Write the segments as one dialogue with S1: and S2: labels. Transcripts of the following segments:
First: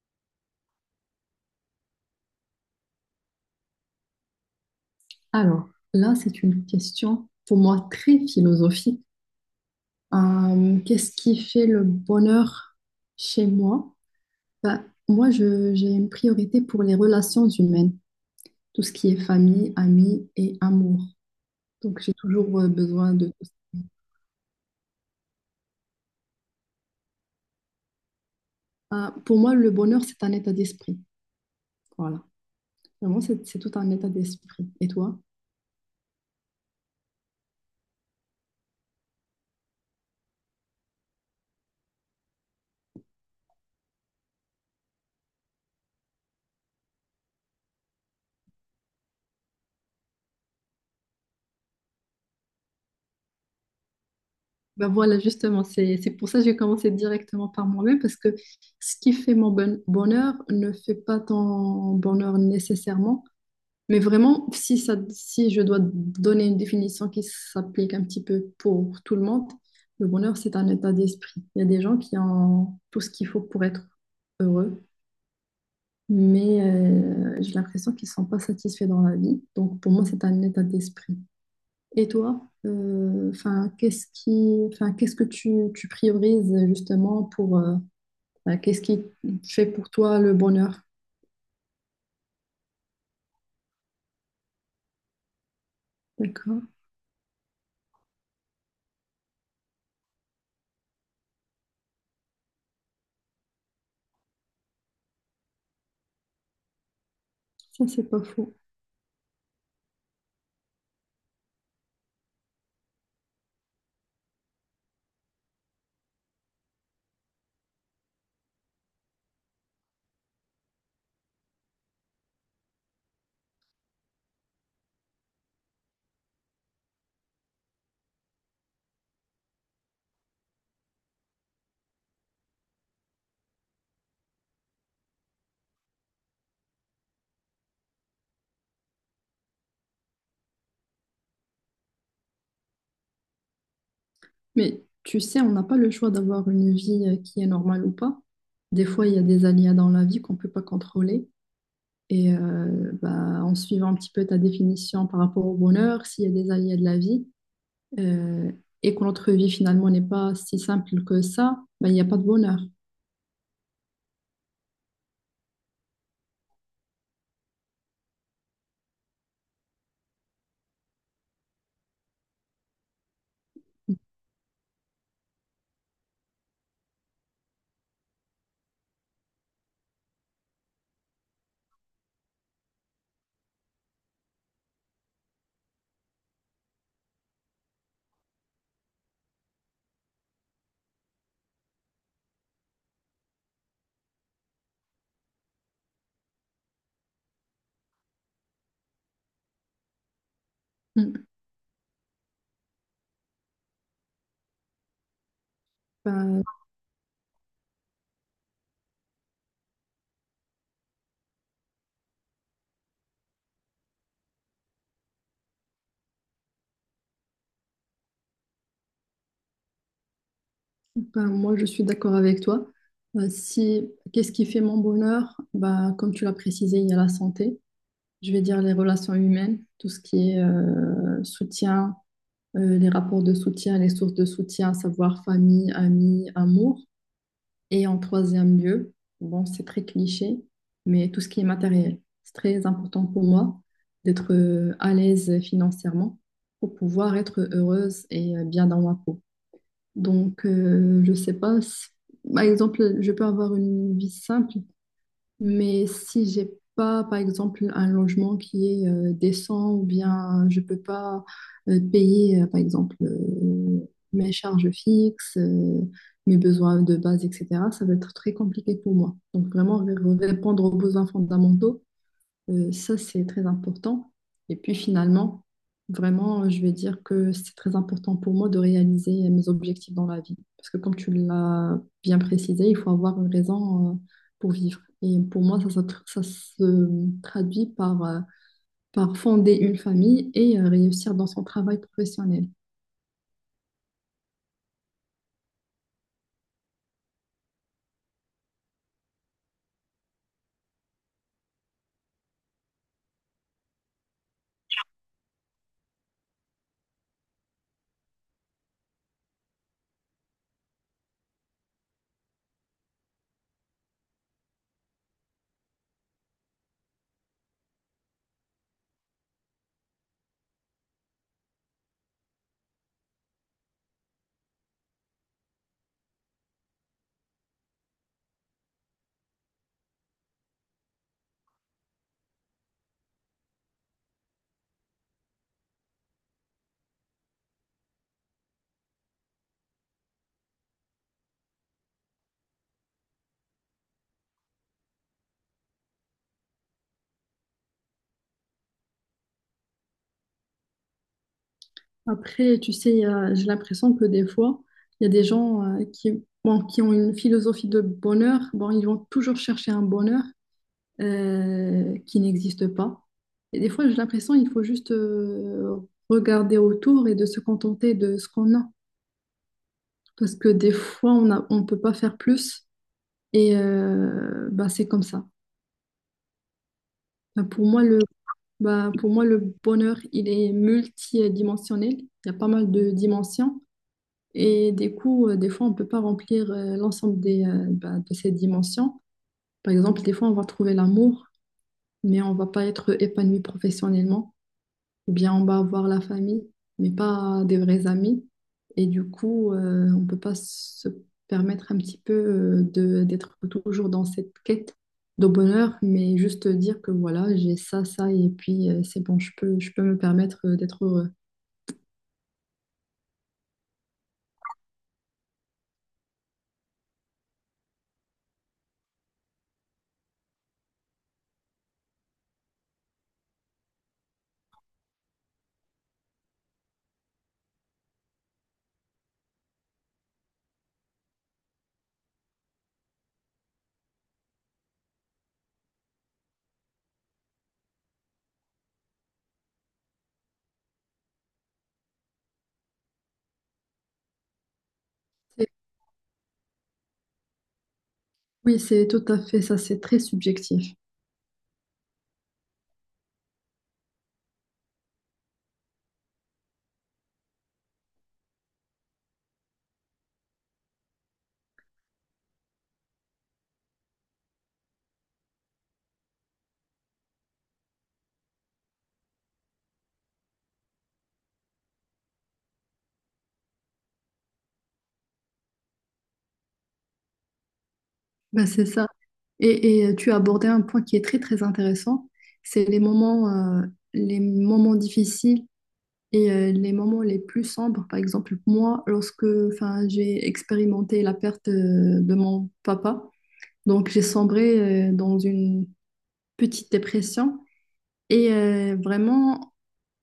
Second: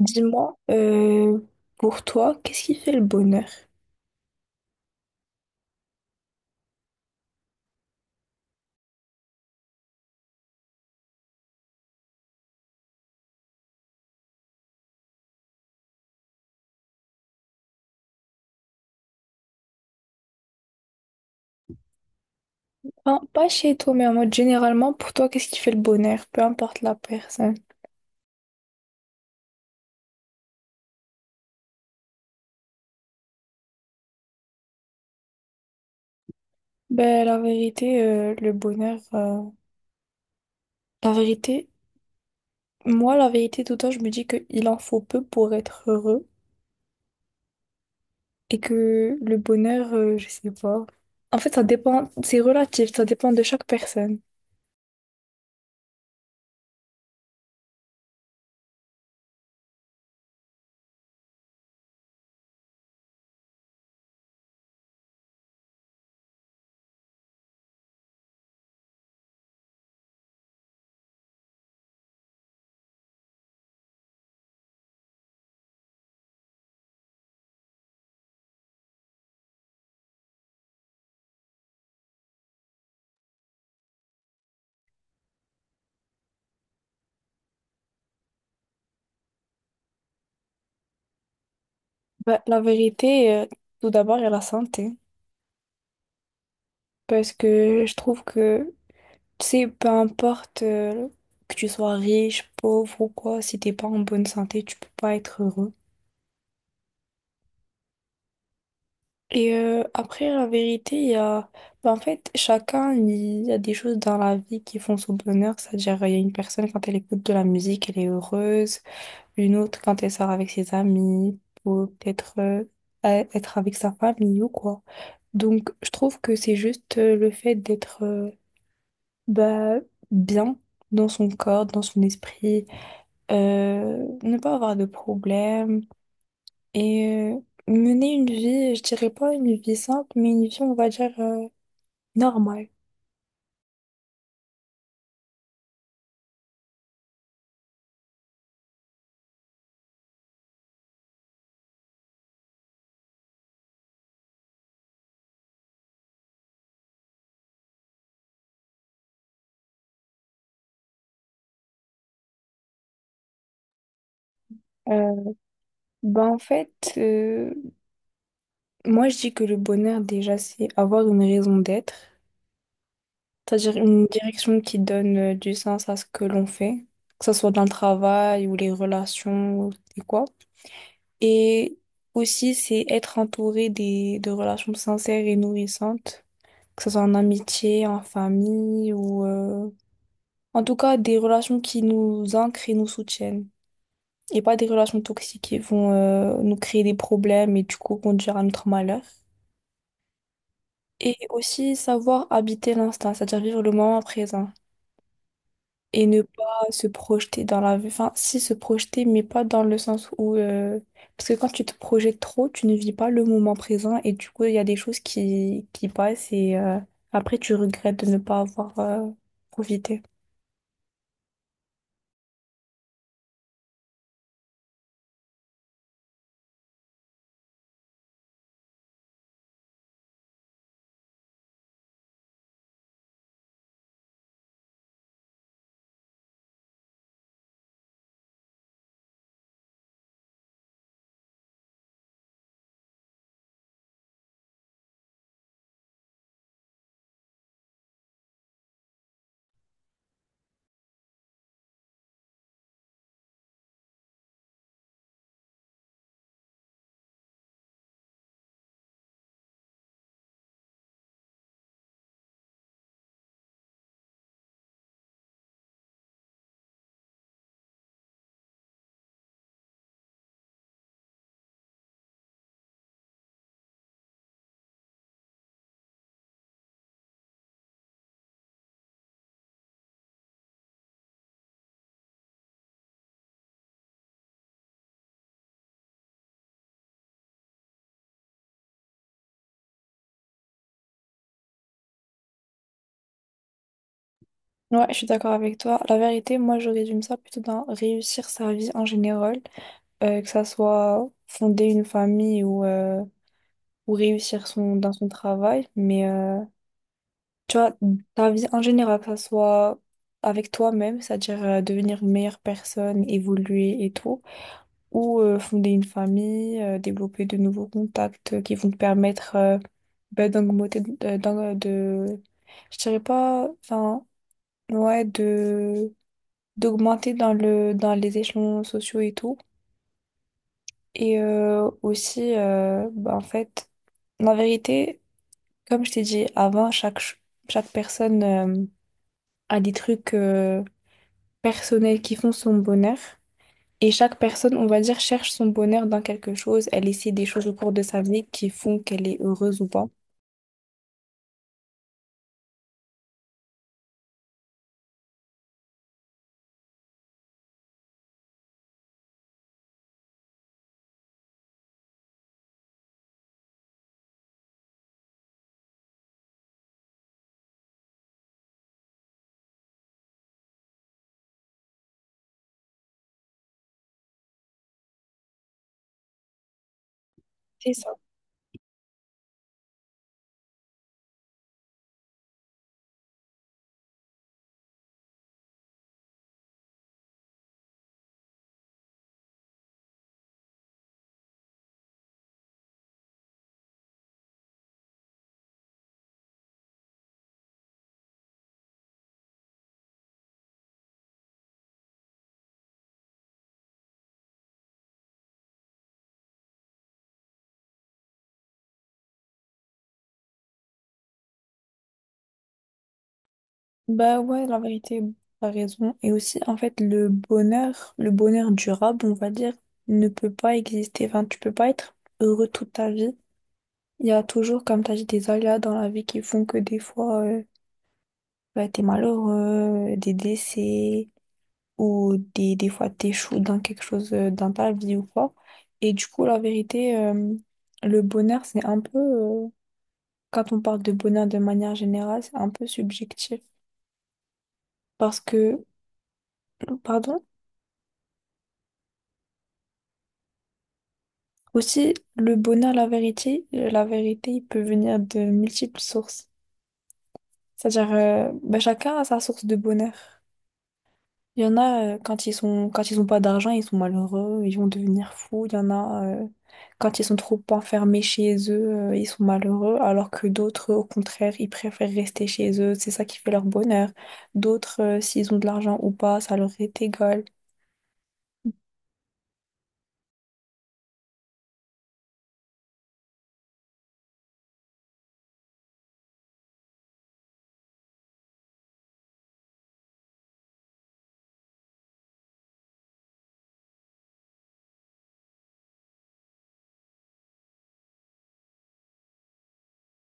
S1: Dis-moi, pour toi, qu'est-ce qui fait le bonheur?
S2: Alors, là, c'est une question pour moi très philosophique. Qu'est-ce qui fait le bonheur chez moi? J'ai une priorité pour les relations humaines, tout ce qui est famille, amis et amour. Donc, j'ai toujours besoin
S1: Enfin,
S2: de
S1: pas
S2: tout
S1: chez toi, mais en mode généralement, pour toi, qu'est-ce qui fait le bonheur? Peu importe la personne.
S2: ça. Pour moi, le bonheur, c'est un état d'esprit. Voilà. Vraiment, c'est tout un état d'esprit. Et toi?
S1: Ben, la vérité, le bonheur, la vérité, moi, la vérité, tout le temps, je me dis qu'il en faut peu pour être heureux et que le bonheur, je sais pas. En fait, ça dépend, c'est relatif, ça dépend de chaque personne.
S2: Ben voilà, justement, c'est pour ça que j'ai commencé directement par moi-même, parce que ce qui fait mon bonheur ne fait pas ton bonheur nécessairement, mais vraiment, si je dois donner une définition qui s'applique un petit peu pour tout le monde, le bonheur, c'est un état d'esprit. Il y a des gens qui ont tout ce qu'il faut pour être heureux, mais j'ai l'impression qu'ils ne sont pas satisfaits dans la vie. Donc pour moi, c'est un état d'esprit. Et toi, enfin, qu'est-ce qui, enfin, qu'est-ce que tu priorises justement pour, qu'est-ce qui fait pour toi le bonheur?
S1: Ben, la vérité, tout d'abord, il y a la santé
S2: D'accord,
S1: parce que je trouve que tu sais, peu importe que tu sois riche, pauvre ou quoi, si t'es pas en bonne santé, tu peux pas être heureux.
S2: ça c'est pas faux.
S1: Et après, la vérité, il y a... ben, en fait, chacun, il y a des choses dans la vie qui font son bonheur. C'est-à-dire, il y a une personne, quand elle écoute de la musique, elle est heureuse. Une autre, quand elle sort avec ses amis, ou peut-être être avec sa famille ou quoi. Donc, je trouve que c'est juste le fait d'être bah, bien dans son corps, dans son esprit. Ne pas avoir de problème et euh, mener une vie, je dirais pas une vie simple, mais une vie, on va dire, normale.
S2: Mais tu sais, on n'a pas le choix d'avoir une vie qui est normale ou pas. Des fois, il y a des aléas dans la vie qu'on peut pas contrôler. En suivant un petit peu ta définition par rapport au bonheur, s'il y a des aléas de la vie euh, et que notre vie finalement n'est pas si simple que ça, bah, il n'y a pas de bonheur.
S1: Euh, bah en fait, moi je dis que le bonheur, déjà, c'est avoir une raison d'être, c'est-à-dire une direction qui donne du sens à ce que l'on fait, que ce soit dans le travail ou les relations ou et quoi. Et aussi, c'est être entouré des, de relations sincères et nourrissantes que ce soit en amitié, en famille ou en tout cas, des relations qui nous ancrent et nous soutiennent. Et pas des relations toxiques qui vont nous créer des problèmes et du coup conduire à notre malheur. Et
S2: Mm.
S1: aussi savoir habiter l'instant, c'est-à-dire vivre le moment présent. Et ne pas
S2: Bah,
S1: se projeter dans la vie. Enfin, si se projeter, mais pas dans le sens où... parce que quand tu te projettes trop, tu ne vis pas le moment présent et du coup, il y a des choses qui passent et après, tu regrettes de ne pas avoir profité.
S2: Ben, moi, je suis d'accord avec toi. Si, qu'est-ce qui fait mon bonheur? Bah, comme tu l'as précisé, il y a la santé. Je vais dire les relations humaines, tout ce qui est soutien, les rapports de soutien, les sources de soutien, à savoir famille, amis, amour. Et en troisième lieu, bon, c'est très cliché, mais tout ce qui est matériel. C'est très important pour moi d'être à l'aise financièrement pour pouvoir être heureuse et bien dans ma peau. Je sais pas. Par exemple, je peux avoir une vie simple, mais si j'ai pas, par exemple, un logement qui est décent ou bien je peux pas payer, par exemple, mes charges fixes, mes besoins de base, etc., ça va être très compliqué pour moi. Donc, vraiment, répondre aux besoins fondamentaux, ça, c'est très important. Et puis finalement, vraiment, je vais dire que c'est très important pour moi de réaliser mes objectifs dans la vie. Parce que comme tu l'as bien précisé, il faut avoir une raison, pour vivre. Et pour moi, ça se traduit par, par fonder une famille et réussir dans son travail professionnel.
S1: Ouais, je suis d'accord avec toi. La vérité, moi, je résume ça plutôt dans réussir sa vie en général, que ça soit fonder une famille ou réussir son, dans son travail. Mais tu vois, ta vie en général, que ça soit avec toi-même, c'est-à-dire devenir une meilleure personne, évoluer et tout, ou fonder une famille, développer de nouveaux contacts qui vont te permettre ben, d'augmenter, je dirais pas, enfin, ouais, de d'augmenter dans le dans les échelons sociaux et tout et aussi bah, en fait la vérité comme je t'ai dit avant chaque personne a des trucs personnels qui font son bonheur. Et chaque personne, on va dire, cherche son bonheur dans quelque chose. Elle essaie des choses au cours de sa vie qui font qu'elle est heureuse ou pas.
S2: Après, tu sais, j'ai l'impression que des fois, il y a des gens bon, qui ont une philosophie de bonheur. Bon, ils vont toujours chercher un bonheur qui n'existe pas. Et des fois, j'ai l'impression qu'il faut juste regarder autour et de se contenter de ce qu'on a. Parce que des fois, on peut pas faire plus. C'est comme ça. Bah, pour
S1: C'est
S2: moi,
S1: ça.
S2: le, bah, pour moi, le bonheur, il est multidimensionnel. Il y a pas mal de dimensions. Et des coups, des fois, on peut pas remplir l'ensemble des, de ces dimensions. Par exemple, des fois, on va trouver l'amour, mais on va pas être épanoui professionnellement. Ou bien on va voir la famille, mais pas des vrais amis. On peut pas se permettre un petit peu de d'être toujours dans cette quête de bonheur, mais juste dire que voilà, j'ai ça, ça, et puis c'est bon, je peux me permettre d'être heureux.
S1: Bah ouais, la vérité, t'as raison. Et aussi, en fait, le bonheur durable, on va dire, ne peut pas exister. Enfin, tu peux pas être heureux toute ta vie. Il y a toujours, comme tu as dit, des aléas dans la vie qui font que des fois, bah, t'es malheureux, des décès, ou des fois t'échoues dans quelque chose, dans ta vie ou quoi. Et du coup, la vérité, le bonheur, c'est un peu, quand on parle de bonheur de manière générale, c'est un peu subjectif. Parce
S2: Et
S1: que, pardon,
S2: oui, c'est tout à fait ça, c'est très subjectif.
S1: aussi, le bonheur, la vérité, il peut venir de multiples sources. C'est-à-dire, bah, chacun a sa source de bonheur. Il y en a, quand ils ont pas d'argent, ils sont malheureux, ils vont devenir fous. Il y en a, quand ils sont trop enfermés chez eux, ils sont malheureux, alors que d'autres, au contraire, ils préfèrent rester chez eux. C'est ça qui fait leur bonheur. D'autres, s'ils ont de l'argent ou pas, ça leur est égal.
S2: Ben, c'est ça. Et tu as abordé un point qui est très, très intéressant, c'est euh, les moments difficiles. Les moments les plus sombres, par exemple, moi, lorsque enfin, j'ai expérimenté la perte de mon papa, donc j'ai sombré dans une petite dépression. Vraiment,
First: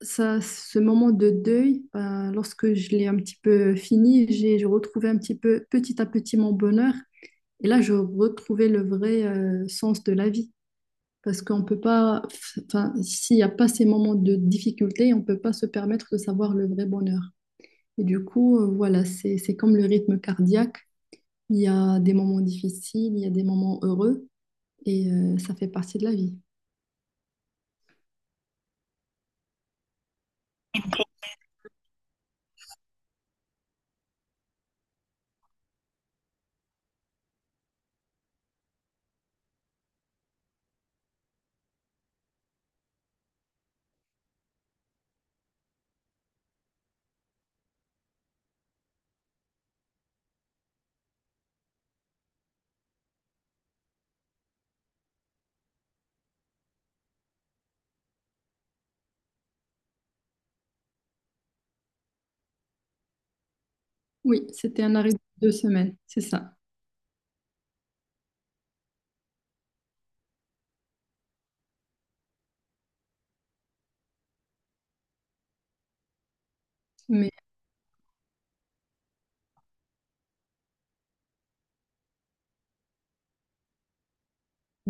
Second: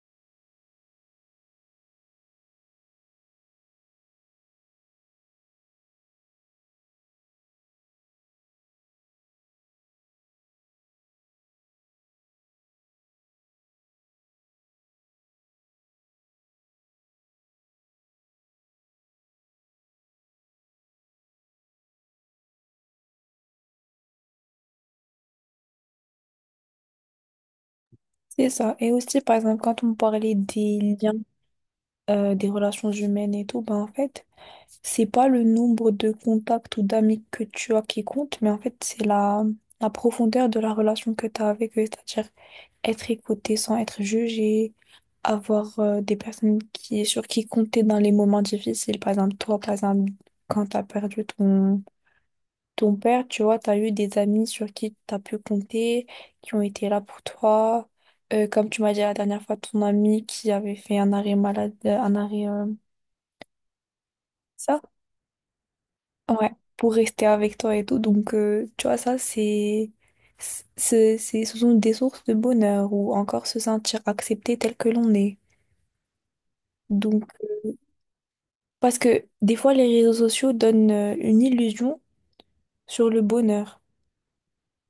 S2: ça, ce moment de deuil, ben, lorsque je l'ai un petit peu fini, j'ai retrouvé un petit peu, petit à petit, mon bonheur. Et là, je retrouvais le vrai sens de la vie. Parce qu'on peut pas, enfin, s'il n'y a pas ces moments de difficulté, on peut pas se permettre de savoir le vrai bonheur. Voilà, c'est comme le rythme cardiaque. Il y a des moments difficiles, il y a des moments heureux, ça fait partie de la vie.
S1: C'est ça. Et aussi, par exemple, quand on parlait des liens des relations humaines et tout, ben en fait, c'est pas le nombre de contacts ou d'amis que tu as qui compte, mais en fait, c'est la profondeur de la relation que tu as avec eux, c'est-à-dire être écouté sans être jugé, avoir des personnes sur qui compter dans les moments difficiles, par exemple, toi, par exemple, quand tu as perdu ton père, tu vois, tu as eu des amis sur qui tu as pu compter, qui ont été là pour toi. Comme tu m'as dit la dernière fois, ton ami qui avait fait un arrêt malade, un arrêt,
S2: Oui,
S1: ça?
S2: c'était un arrêt de 2 semaines, c'est
S1: Ouais,
S2: ça.
S1: pour rester avec toi et tout. Donc, tu vois, ça, c'est, ce sont des sources de bonheur ou encore se sentir accepté tel que l'on est. Donc,
S2: Mais
S1: parce que des fois, les réseaux sociaux donnent une illusion sur le bonheur.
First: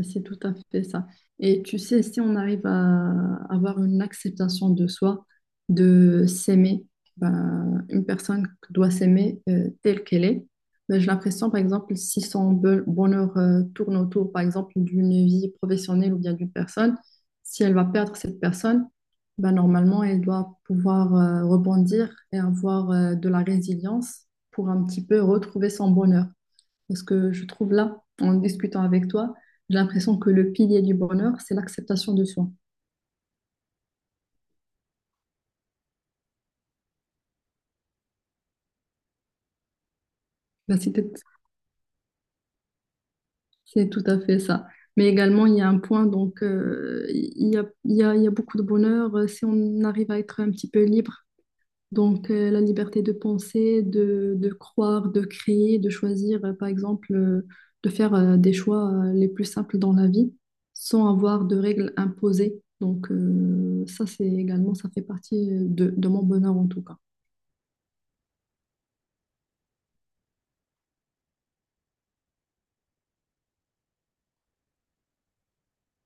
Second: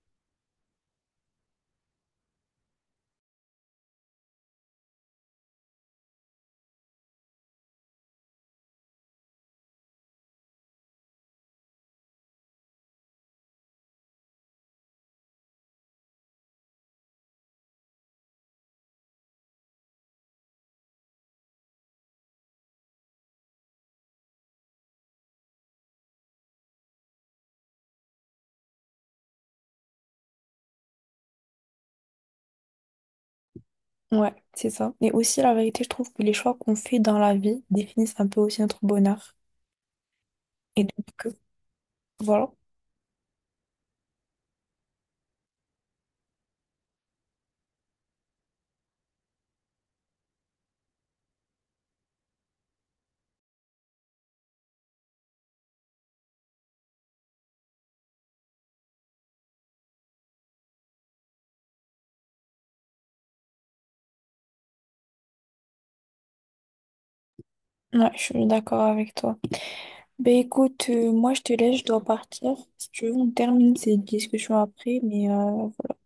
S2: c'est tout à fait ça. Et tu sais, si on arrive à avoir une acceptation de soi, de s'aimer, ben, une personne doit s'aimer telle qu'elle est. Ben, j'ai l'impression, par exemple, si son bonheur tourne autour, par exemple, d'une vie professionnelle ou bien d'une personne, si elle va perdre cette personne, ben, normalement, elle doit pouvoir rebondir et avoir de la résilience pour un petit peu retrouver son bonheur. Parce que je trouve là, en discutant avec toi, j'ai l'impression que le pilier du bonheur, c'est l'acceptation de soi.
S1: Ouais, c'est ça. Et aussi, la vérité, je trouve que les choix qu'on fait dans la vie définissent un peu aussi notre bonheur.
S2: Ben,
S1: Et
S2: c'est peut-être-
S1: donc, voilà.
S2: c'est tout à fait ça. Mais également, il y a un point, donc, il y a beaucoup de bonheur si on arrive à être un petit peu libre. La liberté de penser, de croire, de créer, de choisir, par exemple, de faire des choix les plus simples dans la vie sans avoir de règles imposées. Ça, c'est également, ça fait partie de mon bonheur en tout cas.
S1: Ouais, je suis d'accord avec toi. Ben écoute, moi je te laisse, je dois partir. Si tu veux, on termine cette discussion après, mais voilà.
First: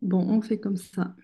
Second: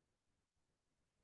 S2: Bon, on fait comme ça.